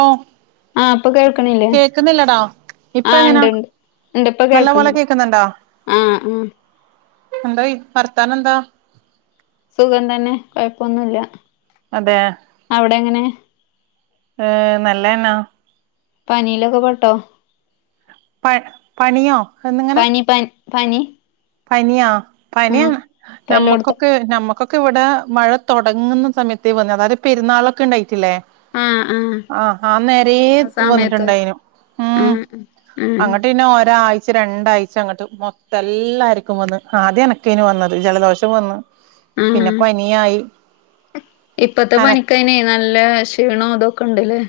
ഓ ആ ഇപ്പൊ കേൾക്കണില്ലേ കേക്കുന്നില്ലടാ ഇപ്പ ആ എങ്ങനാ ഇണ്ട്ണ്ട് ഉണ്ട് ഇപ്പൊ നല്ല പോലെ കേൾക്കണണ്ട് ആ ആ എന്തായി വർത്താനം എന്താ സുഖം തന്നെ കുഴപ്പവൊന്നുവില്ല അതെ അവിടെ എങ്ങനെ ഏ നല്ലത് തന്നേ പനിയിലൊക്കെ പെട്ടോ പ പണിയോ എന്നിങ്ങനെ പനി പ പനി പനിയാ പനിയ ആഹ് ഇപ്പ എല്ലോടത്തും നമ്മുക്കൊക്കെ നമ്മുക്കൊക്കെ ഇവിടെ മഴ തുടങ്ങുന്ന സമയത്ത വന്നത് അതായത് പെരുന്നാളൊക്കെ ഉണ്ടായി ില്ലേ ആഹ് ആഹ് ആഹ ആ നേര ആ സമയത്ത് വന്നിട്ടുണ്ടായിനു ഉ ആഹ് ആഹ് അങ്ങട്ട്ന്നെ ഓരാ ഒരു ആഴ്ച രണ്ടാഴ്ച അങ്ങോട്ട് മൊത്തം എല്ല ആരിക്കും വന്ന് ആദ്യം എനക്ക ഇന് വന്നത് ജലദോഷം വന്ന് ആ പിന്നെ പനിയായി ഇപ്പത്തെ അന പനിക്കനെ നല്ല ക്ഷീണം ഇതൊക്കെ ഉണ്ടല്ലേ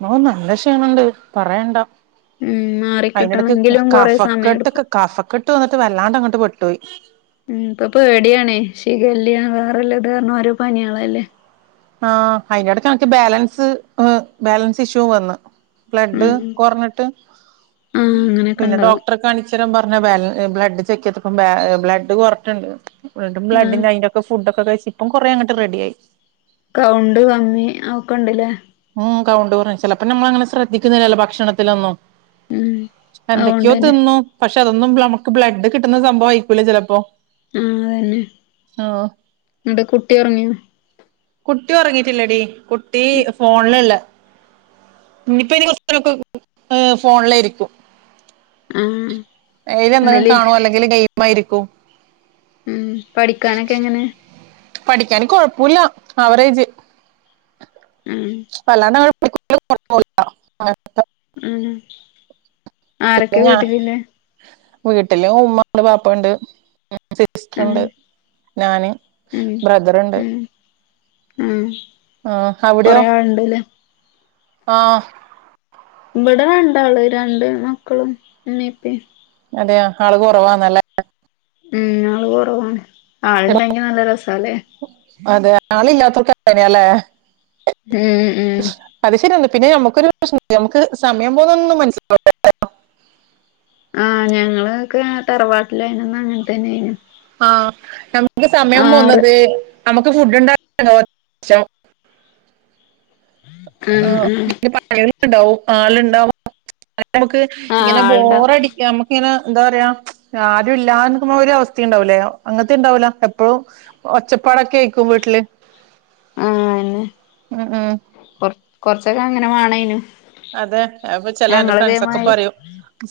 ന നല്ല ക്ഷീണുണ്ട് പറയണ്ടാ ഉം മാറിക്കിട്ടണെങ്കിലും കൊറെ സമയം എടുക്കും ഇ്ന്നിട്ട് വല്ലാണ്ട് അങ്ങോട്ട് പെട്ട പോയി ഉ ഇപ്പൊ പേടിയണേ ശിഖല് വേറെല്ല ഇത് കാരണം ഓരോ പനിയാളല്ലേ ആഹ അയിന്റെടക്ക് ബാലൻസ് ബാലൻസ് ഇഷ്യൂ വന്ന് ബ്ലഡ് ഉം കുറഞ്ഞിട്ട് ആഹ് അങ്ങനെയൊക്കെ പിന്നെ ഇണ്ടാവും ഡോക്ടറെ കാണിച്ചരാൻ പറഞ്ഞ ബ്ഡ് ചെക്ക് ചെയത്തിപ്പ ബ്ലഡ് കുറഞ്ഞിട്ടുണ്ട് ബ്ലഡ് ആഹ് അതിൻ്റെ ഒകെ ഫുഡൊക്കെ കഴിച്ച ഇപ്പം കൊറേ അങ്ങോട്ട് റെഡി ആയി കൗണ്ട് കമ്മി ഒക്കെ ഉണ്ടല്ലേ ഉ കൗണ്ട് കുറഞ്ഞ് ചിലപ്പോ നമ്മൾ അങ്ങനെ ശ്രദ്ധിക്കുന്നില്ലല്ലോ ഭക്ഷണത്തിലൊന്നും ഉം എന്തൊക്കെയോ അതുകൊണ്ടന്നെ തിന്നു പക്ഷ പക്ഷ അതൊന്നും നമുക്ക് ബ്ലഡ് കിട്ടുന്ന സംഭവംമായിക്കൂല്ല ചിലപ്പോ ആ അതന്നെ ആഹ് നിടെ കുട്ടി ഉറങ്ങിയ ഉറങ്ങയിട്ടില്ലേടി കുട്ടി ഫോണിലല്ല ഇനിയിപ്പോ ഇനി കുറച്ച് നേര ഒകെ ഫോണിആയിരിക്കും ആഹ് ഇത് അതിലും ഇന്നലെ കാണോ അല്ലെങ്കിൽ ഡെയിലി ചുമ്മ ഇരിക്കും ഉം പഠിക്കാനൊക്കെ എങ്ങനെ പഠിക്കാന് കൊഴപ്പമില്ല അവറേജ് ഉം [inaudible] [inaudible] ഉഹ പിന്നെ ആരൊക്കെ ഞാൻ വീട്ടിലില്ല വീട്ടില് ഉമ്മ ഉണ്ട് പാപ്പ ഉണ്ട് ഉം സിസ്റ്റർണ്ട് ഞാന് ഉം ബ്രദറുണ്ട് ഉം ഉം ആ അവിട്യോ കൊറേ ആളുണ്ടല്ലേ ആ ഇവിടെ രണ്ടാള് രണ്ട് മക്കളും ഇമമീം ഇപ്പീമ്മ് അതെയോ ആള് കൊറവാണ്ല്ലേ ഉം ആള് കൊറവാണ് ആളുണ്ടെങ്കി നല്ല രസാല്ലേ ആള് ഇല്ലാത്തൊല്ക്ക് അങ്ങനെല്ലേ ഉം ഉം പിന്നെ നമുക്കൊരു പ്രശ്നണ്ട് നമക്ക് സമയം പോന്നോന്നും മനസ്സിലാവൂലാട്ടോ ആഹ് ഞങ്ങളോക്കെ തറവാട്ട ആ നമ്മക്ക് സമയം ആറ് പോന്നത് നമ്മക്ക് ഫുഡ് ഉണ്ടാ [unintelligible] ഉം ആ ഉം എന്തെങ്കിലും പറയാനുണ്ടാവും ആള്ണ്ടാവുമ്പം അത് നമക്ക് ആഹ് ഇങ്ങനെ ആൾണ്ടാവും ബോറടിക്ക നമുക്കിങ്ങനെ എന്താ പറയാ ആരും ഇല്ലാന്ന്ക്ക്മ്പോ ഒരു അവസ്ഥ ഉണ്ടാവൂലേ അങ്ങനത്തെ ഇണ്ടാവൂല എപ്പഴും ഒച്ചപ്പാടൊക്കെയിക്കും വീട്ടില് ആ അയേന്നേ ഉം ഉം കൊറ് കൊറച്ചൊക്കെ അങ്ങനെ വാണേനും അതെ അപ്പ ചെല എന്റെ ഫ്രണ്ട്സൊക്കെ ഞങ്ങളിതേമാരി പറയും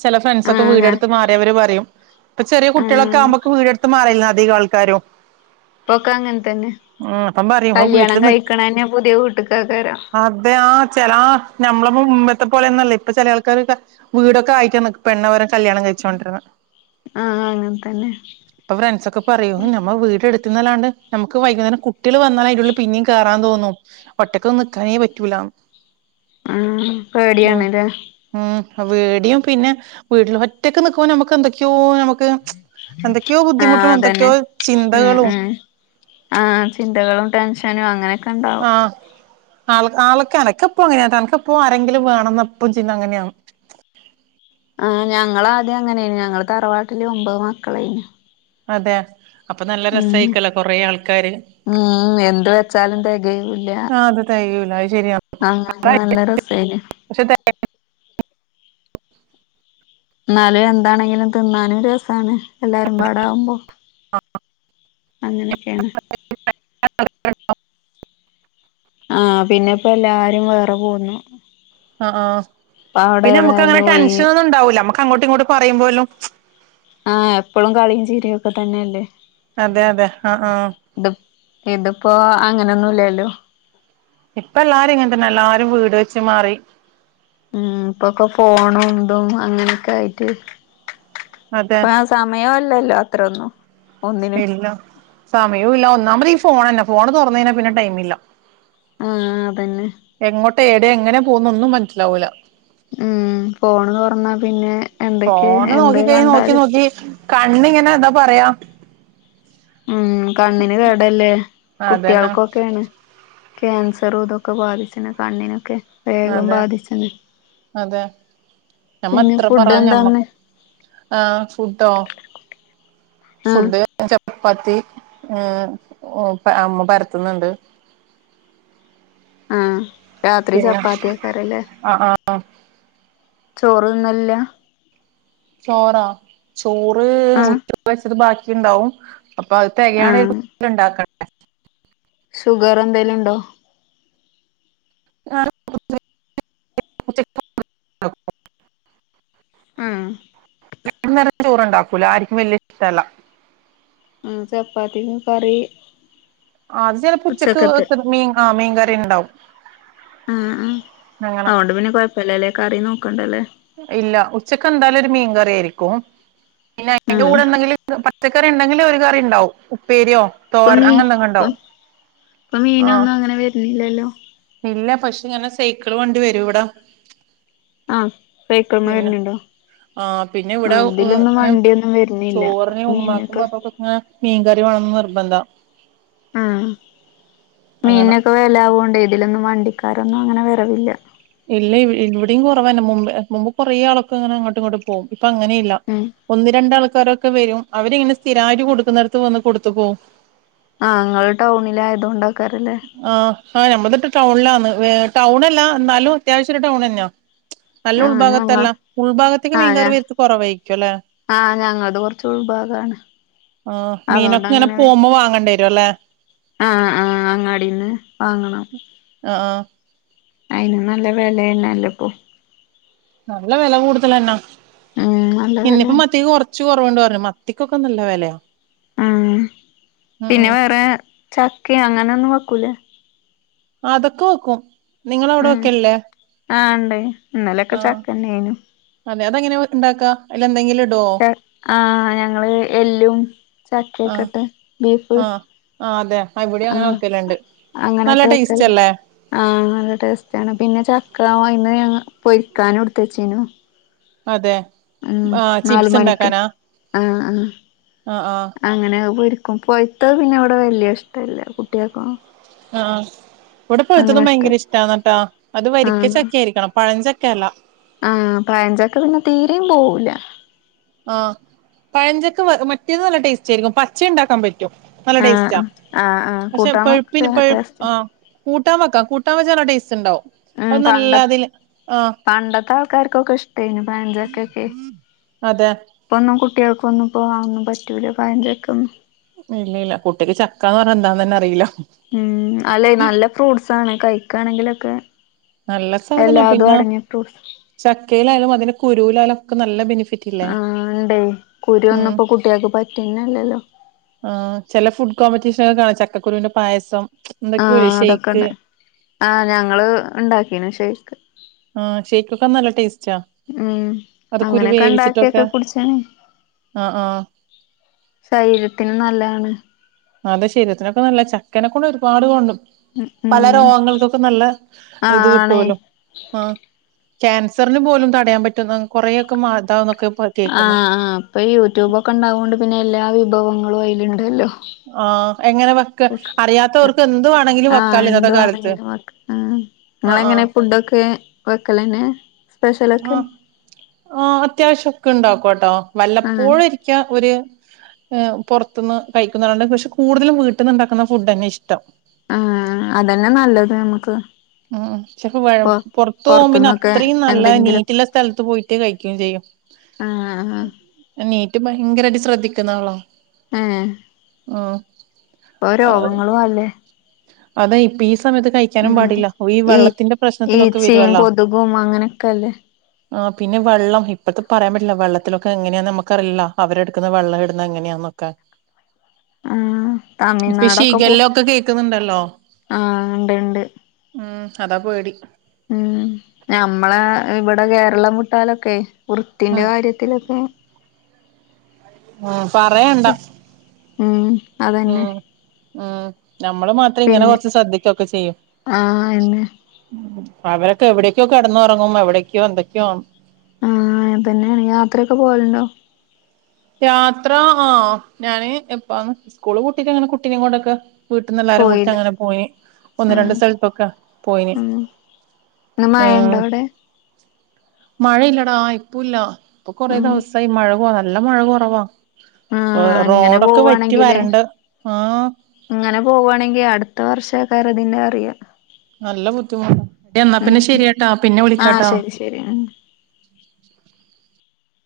ചെല ഫ്രണ്ട്സൊക്കെ ആഹ് ഞാ വീടെട്ത്ത് മാറിയവര് പറയും ഇപ്പ ചെറിയ കുട്ട്യാള്ക്കെ ആഹ് ആകുമ്പക്ക് വീട് എട്ത്ത് മാറില്ല അധിക ആൾക്കാരും ഇപ്പൊക്കെ അങ്ങൻ തന്നെ ഉം അപ്പം പറയും ആ കല്യാണം വീട്ടിൽ നിക്ക് കഴിക്കണന്നെ പുതിയ വീട്ട്ക്കാക്കാരം അതെ ആ ചെല ആ ഞമ്മള് മുമ്പത്തെ പോലെന്നല്ലേ ഇപ്പ ചെല ആൾക്കാരൊക്കെ വീടൊക്കെ ആയിട്ടാണ് പെണ്ണ്വരേ കല്യാണം കഴിച്ച് കൊണ്ടേര്ന്നെ ആഹ് അങ്ങൻ തന്നെ ഇപ്പ ഫ്രണ്ട്സോക്കെ പറയൂ ഞമ്മ വീടെട് ത്ത്ന്നല്ലാണ്ട് നമുക്ക് വൈകുന്നേരം കുട്ട്യാള് വന്നാല് പിന്നേം കേറാൻ തോന്നും ഒറ്റക്കൊന്നും നിക്കാനേ പറ്റൂലാന്ന് ആ പേടിയാണ്ല്ലേ പേടിയും പിന്നെ വീട്ട്ല് ഒറ്റക്ക് നിക്കുമ്പോ നമക്ക് എന്തൊക്കെയോ നമ ആഹ് അതന്നെ ഉം ചിന്തകളും ഉം ആഹ് ചിന്തകളും ടെൻഷനും അങ്ങനെ ആ ക്കെണ്ടാവും ആൾ ആളൊക്കെ അനക്ക്പ്പങ്ങനെട്ടോ അനക്ക്പ്പോ ആരെങ്കിലും വേണംന്നപ്പം ചിന്ത അങ്ങനെയാണ് ആ ഞങ്ങളാദ്യം അങ്ങനെയേനി ഞങ്ങള് തറവാട്ടില് ഒമ്പത് മക്കളൈനി അതെ അപ്പൊ നല്ല ഉം രസായിക്കല്ലോ കൊറേ ആൾക്കാര് ഉം എന്ത് വെച്ചാലും തെക‌യ്യുല്ല ആഹ് അത് തെകയൂല അത് ശരിയാണ് അങ്ങനെക്കെ നല്ല രസേനു പക്ഷെ തെ ന്നാല് എന്താണെങ്കിലും തിന്നാനും രസാണ്. എല്ലാരും പാടാവുമ്പോ അങ്ങനെ ഒക്കെ ആണ് [unintelligible] ആ പിന്നെ ഇപ്പൊ എല്ലാരും വേറെ പോണു ആ ആ പിന്നെ നമുക്ക് അങ്ങനെ ഈ ടെൻഷൻ ഒന്നും ഉണ്ടാവൂല, നമ്മൾക്ക് അങ്ങോട്ടും ഇങ്ങോട്ടും പറയുവാലോ ആ എപ്പോഴും കളിയും ചിരിക്കും അതൊക്ക തന്നെ അല്ലേ അതെ അതെ ആഹ് ആഹ് ഇതുഇപ്പൊ അങ്ങനെ ഒന്നും ഇല്ലല്ലോ ഇപ്പോൾ എല്ലാവരും ഇങ്ങനെ തന്നെ ആ എല്ലാവരും വീട് വച്ച് മാറി മ് ഇപ്പൊ ഒക്കെ ഫോണും ഇതും അങ്ങനെ ഒക്കെ ആയിട്ട് അതെ ഇപ്പൊ ആ സമയം അല്ലല്ലോ തീർന്നു ഇല്ല, സമയവും ഇല്ല ഒന്നാമത് ഈ ഫോണ് തന്നെ സ്കൂൾ തുറന്നു കഴിഞ്ഞാൽ പിന്നെ ടൈം ഇല്ല ആ തന്നെ ടെ എങ്ങനെ പോകും ഒന്നും മനസ്സിൽ ആകുന്നില്ല മ് പോണോന്ന് പറഞ്ഞാൽ പിന്നെ എന്തൊക്കെ ഫോണ് എന്ത് നോക്കി കഴിഞ്ഞാൽ നോക്കി കണ്ടാലും നോക്കി കണ്ണ് ഇന്ന് ഇങ്ങനെ എന്താ പറയുവാ മ്മ് കണ്ണിനു കേടല്ലേ അതന്നെ കുട്ടികൾക്കുയൊക്ക എങ്ങനെ ആ ക്യാൻസറും ഒക്കെ ബാധിക്കുന്നത് കണ്ണിനോക്ക അതാ അതാ നമ്മൾ പിന്നെ എത്ര ഫുഡ് പറഞ്ഞാ എന്താന്ന് ആ ഫുഡ്‌ ഓ ആഹ് ഫുഡ്‌ ചപ്പാത്തി ചപ്പാത്തി അമ്മ പരത്തുന്നുണ്ട് ആ രാത്രി പിന്നെ ചപ്പാത്തി ആക്കാറ് അല്ലേ ആഹ് ആഹ് ചോറു തിന്നാലോ ചോറോ ചോറ് ആഹ് ഉച്ചക്ക് വച്ചത് ബാക്കി ഒക്ക ഉണ്ടാവും അപ്പൊ അത് തികയാതെ ആഹ് വരുമ്പോൾ ഉണ്ടാക്കുന്നത് അ ഷുഗർ എന്തേലും ഉണ്ടോ ആ ആഹ് ഇന്നലത്തെ ചോറു ഉണ്ടോ പുലാവ് ആർക്കും വല്യ ഇഷ്ടല്ല ഉ ചപ്പാത്തി കറി അത് ചിലപ്പോ ഉച്ചക്ക് ഉച്ചക്കത്തെ വെക്ക്ണ മീ ആ മീൻകറിണ്ടാവും ആഹ് ആഹ് അങ്ങനെ അതോണ്ട് പിന്നെ കൊഴപ്പല്ലല്ലേ കറി നോക്കണ്ടല്ലേ ഇല്ല ഉച്ചക്ക് എന്തായാലും ഒരു മീൻകറി ആയിരിക്കും പിന്നെ അയ്ന്റെ ആഹ് കൂടെന്തെങ്കിലും പച്ച [unintelligible] ഉണ്ടെങ്കിൽ ഒരു കറി ഉണ്ടാവും ഉപ്പേരിയോ ഇപ്പൊ തോരൻ മീൻ അങ്ങനെ എന്തെങ്കിലും ഇപ്പ ഉണ്ടാവും ഇപ്പൊ ആഹ് മീനൊന്നും അങ്ങനെ വരുന്നില്ലല്ലോ [unintelligible] ഇല്ല പക്ഷെ ഇങ്ങനെ സൈക്കിള് വണ്ടി വരും ഇവിട ആഹ് സൈക്കിൾമ്മെ പിന്നെ വരുന്നുണ്ടോ ആ പിന്നെ ഇവിടെ ആഹ് ഇതിലൊന്നും ന്ന വണ്ടിയൊന്നും വരുന്നില്ല ചോറിനെ ഉമാക്കുമ് മീനൊക്കെ ബാപ്പക്ക ഇങ്ങ മീൻകറി വേണംന്ന് നിർബന്ധ ആ അങ്ങനെ മീനൊക്കെ വില ആവൂണ്ട് ഇതിലൊന്ന വണ്ടിക്കാരൊന്നും അങ്ങനെ വറവില്ല ഇല്ല ഇവിടയും കുറവന്നെ മുമ്പ് മുമ്പ് കുറേ ആളൊക്കെ അങ്ങനെ അങ്ങോട്ട് ഇങ്ങോട്ട് പോകും അപ്പൊ അങ്ങനെല്ല ഉം ഒന്ന് രണ്ടാ ആൾക് ക്കാരൊക്കെ വരും അവരിങ്ങനെ സ്ഥിരയിട്ട് കൊടുക്കുന്നിടത്ത് വന്ന് കൊടുതൂ പോവും ആഹ് ങ്ങൾ ടൗണില ആയതുകൊണ്ട ആഹ് ആ നമ്മ ടൗണിലന്ന് ടൗണല്ല എന്നാലും അത്യാവശ്യ ഒരു ടൗൺ തന്നെയാ നല്ല ആഹ് ഞങ്ങ ഉൾഭാഗത്തല്ല ഉൾഭാഗത്തേക്ക് ആഹ് മീൻകർ ഞ വത് കുറവായിരിക്കും അല്ലെ ആഹ് ഞങ്ങൾത് കൊറച്ച് ഉൾഭാഗാണ് ആഹ് അതോണ്ട് മീനൊക്കെ ഇങ്ങനെ അങ്ങനെ വെ പോകുമ്പോ വാങ്ങേണ്ടി വരു അല്ലേ ആഹ് [unintelligible] വാങ്ങണം ആഹ് അയ്ന് നല്ല വെലേണാലപ്പൊ നല്ല വെല കൂടുതലന്നാ ഉം നല്ല ഇന്നിപ്പോ വെലേണ് മത്തിക്ക് കൊർച്ച് ച്ചു കൊറവ്ണ്ടർഞ്ഞു മത്തിക്കൊക്കെ നല്ല വെലയ ആഹ് പിന്നെ വേറെ ചക്കിം അങ്ങനെന്നും വെക്കൂലേ? അതൊക്കെ വെക്കും നിങ്ങളവിടെ ഉം വെക്കലില്ലേ ആഹ് ണ്ടേ ഇന്നലൊക്കെ ആഹ് ചക്കന്നെനു അതെ അതെങ്ങനെ വെ ഇണ്ടാക്കാ. അയിലെന്തെങ്കിലും ഇടോ ആഹ് ഞങ്ങള് എല്ലും ആഹ് ചക്കൊക്കെട്ട് ബീഫ്. ആഹ് ആഹ് അതെ ഇവിടെയും അങ്ങനെ ആഹ് വെക്കലുണ്ട് നല്ല അങ്ങനെട്ട് ടേസ്റ്റ് വെക്കല് അല്ലേ ആഹ് നല്ല ടേസ്റ്റാണ് പിന്നെ ചക് ക്കാവൈന്ന് ഞങ്ങ പൊയിക്കാനു ഇട്ത്തചീനു അതെ ഉംഹ് ആഹ് ചിപ്സ് നാല്മണിക്ക് ഇണ്ടാക്കാനാ ആഹ് ആഹ് ആഹ് ആഹ് അങ്ങനെ അഹ് പൊ ക്കും പോയ്ത്തത് പിന്നെവടെ വല്യയ ഇഷ്ടല്ല കുട്ട്യേക്കും ആഹ ഇവിടെ പോയത്തതും ഭയങ്കര ഇഷ്ടല്ല ഇഷ്ടമാന്നട്ടാ അത് വരിക്ക ചക്ക ആയിരിക്കണം പഴഞ്ചക്ക കേല ആഹ പയഞ്ചക്കെ പിന്നെ തീരയും പോവൂല ആഹ പഴഞ്ചൊക്കെ മറ്റേന്ന് നല്ല ടേസ്റ്റ് ആയിരിക്കും പച്ച ഉണ്ടാക്കാൻ പറ്റും നല്ല ആഹ് ടേസ്റ്റാ ആഹ് ആഹ് ആഹ് പക്ഷെ കൂട്ടാൻ വെച്ചാ പഴുപ്പിന് പു നല്ല ടേസ്റ്റാ ആ കൂട്ടമ വക്ക കൂാ വച്ച ച ടസ്റ്റ് ഉണ്ടാവും ഉം അത് പണ്ട നല്ല അതില് ആ പണ്ടത്തെ ആൾക്കാർക്കൊക്കെ ഇഷ്ടായിന് പഞ്ചക്കൊക്കെ അതെ കുട്ടികൾക്കൊന്നും പോക ഒന്നും പറ്റൂല ഭയചൊക്കും ഇല്ലല്ല കുട്ടിക്ക് ചക്ക എന്ന് പറഞ്ഞ എന്താന്ന് തന്നെ അറിയില്ല ഉം അല്ലെ നല്ല ഫ്രൂട്ട്സ് ആണ് കഴ ക്കുകയാണെങ്കിലൊക്കെ നല്ല സാധനാ പിന്നെ ചക്കയിലാലും അതിന്റെ കുരുവിലാലും നല്ല ബെഫ ആഹ ഉണ്ടേ കുരു ഒന്നപ്പോ കുട്ടിയക്ക് പറ്റുന്നല്ലല്ലോ ൾ ചക്കുരുവിൻന്റെ പായസം ആഹ എന്തൊക്കെയോല്ലേ ഷെയ്ക്ക് അതൊക്കെണ്ട് ആഹ ഞങ്ങള് ഉണ്ടാക്കി പിന്ന ശേക്ക് ആ ഷെയ്ക്കൊക്കെ നല്ല ടേസ്റ്റാ ഉം അത് കുരു അങ്ങനെയൊക്കെ ഉണ്ടാക്കിയൊക്കെ വേവിച്ചിട്ടൊക്കെ കുടിച്ചേന ആ ആ ശരീരത്തിന് നല്ലതാണ് ആ അതെ ശരീരത്തിനൊക്കെ നല്ല ചക്കനെ കൊണ്ട് ഒരുപാട് കൊണ്ടും ഉം പല രോഗങ്ങൾക്കൊക്കെ നല്ല ആ ഇത് ആണേ കിട്ടലോ ആഹ ക്യാൻസറിന് പോലും തടയാൻ പറ്റും കൊറെേൊക്കെ മാതാവ ആഹ് ആ് ഇപ്പൊ യൂട്യൂബൊക്കെ ഉണ്ടാവോണ്ട് പിന്നെ എല്ലാ വിഭവങ്ങളും നമ്മ അൈലുണ്ടല്ലോ ആഹ എങ്ങനെ വെക്ക ആ അറിയാത്തവർക്ക് എന്ത് വേണമെങ്കിലും ആഹ് വെക്കാല ഇന്നത്തെ കാലത്ത് എന്തുവാണെങ്കിലും വെക്ക ആ ആഹ വക്കലന്ന ആ ആ അത്യാവശ്യംൊക്കെ ഉണ്ടോ ക്കോട്ടോ ആഹ് വല്ലപ്പോഴ ഇരിക്കാ ഒരു പുറത്തുന്ന് കഴിക്കുന്നണ്ട് പക്ഷെ കൂടുതലും വീട്ടിൽന്ന്ുണ്ടാക്കുന്ന ഫുഡ് തന്നെ ഇഷ്ടം ആ അതന്നെ നല്ലത് നമക്ക് ഉ പുറത്തു പോകുമ പിന്നെ പൊറത്തുന്നൊക്കെ അത്രയും നല്ല എന്തെങ്കിലും നീറ്റുള്ള സ്ഥലത്ത് പോയിട്ട് കഴിക്കയും ചെയ്യും ആഹ് ന ഭയങ്കരമായിട്ട് ശ്രദ്ധിക്കുന്ന ആളോ ആഹ ആ ഇപ്പ രോഗങ്ങളും അല്ലേ അതാ ഇപ്പ സമയത്ത് കഴിക്കാനും ഉം പാടില്ല ഈ വെള്ളത്തിന്റെ പ്രശ്നത്തിലൊക്കെ ഈച്ചയും വരുവല്ലോ കൊതുകും അങ്ങനെയൊക്കെല്ലേ ആ പിന്നെ വെള്ളം ഇപ്പഴത്തെ പറയാൻ പറ്റില്ല വെള്ളത്തിലൊക്കെ എങ്ങനെയാന്ന് നമുക്കറിയില്ല അവരെടുക്കുന്ന വെള്ളം ഇടുന്ന എങ്ങനെയാന്നൊക്കെ ആ ഇപ്പ തമിഴ്നാടൊക്കെ പോ ശീഖല്ല ഒക്കെ കേക്കുന്നുണ്ടല്ലോ ആ ഉണ്ട് ഉണ്ട് ഉം അതാ പേടി ഉം ഞമ്മളെ ഇവിടെ കേരളം വിട്ടാലൊക്കെ വൃത്തിന്റെറെ ഉം കാര്യത്തിലൊക്കെ ആ പറയണ്ടാ ഉം ഉ അതന്നെ ഉ നമ്മള് മാത്രം ഇങ്ങനെ പിന്നെ കുറച്ച് ശ്രദ്ധിക്കൊക്കെ ചെയ്യും ആഹ് എന്നെ അവരൊക്കെ എവിടയേക്കോ കിടന്ന്ുറങ്ങും എവിടേക്കോ എന്തൊക്കെയണ് ആ പിന്നെ യാത്രയൊക്കെ പോവലുണ്ടോ ത്ര ആ ഞാന് എപ്പ സ്കൂള് കൂട്ടിട്ട അങ്ങനെ കുട്ടീിന കൊണ്ടൊക്ക വീട്ടന്ന് എല്ലാരും കുടിച്ച് പോയില്ലേ അങ്ങനെ പോയി ഒന്ന് ഉം രണ്ട് സ്ഥലത്തൊക്കെ പോയിന് ഉം ഇന്ന് ഏ മഴണ്ടോ അവിടെ മഴയില്ലടാ ഇപ്പ ഇല്ല ഇപ്പൊ കുറ ഉം ദിവസമായിഈ മഴക നല്ല മഴ കുറവാ ആ ഇങ്ങനെ പോവവാണെങ്കില് വരണ്ട് ആഹ് ഇങ്ങനെ പോകവാണെങ്കിൽ അടു പത്ത് വർഷക്കാർ അതി അറിയാം നല്ല ബുദ്ധിമുട്ട് എന്നാ പിന്നെ ശെരിയാട്ടാ പിന്നെ ആഹ് വിളിക്കാട്ടാ ശരി ശരി ഉം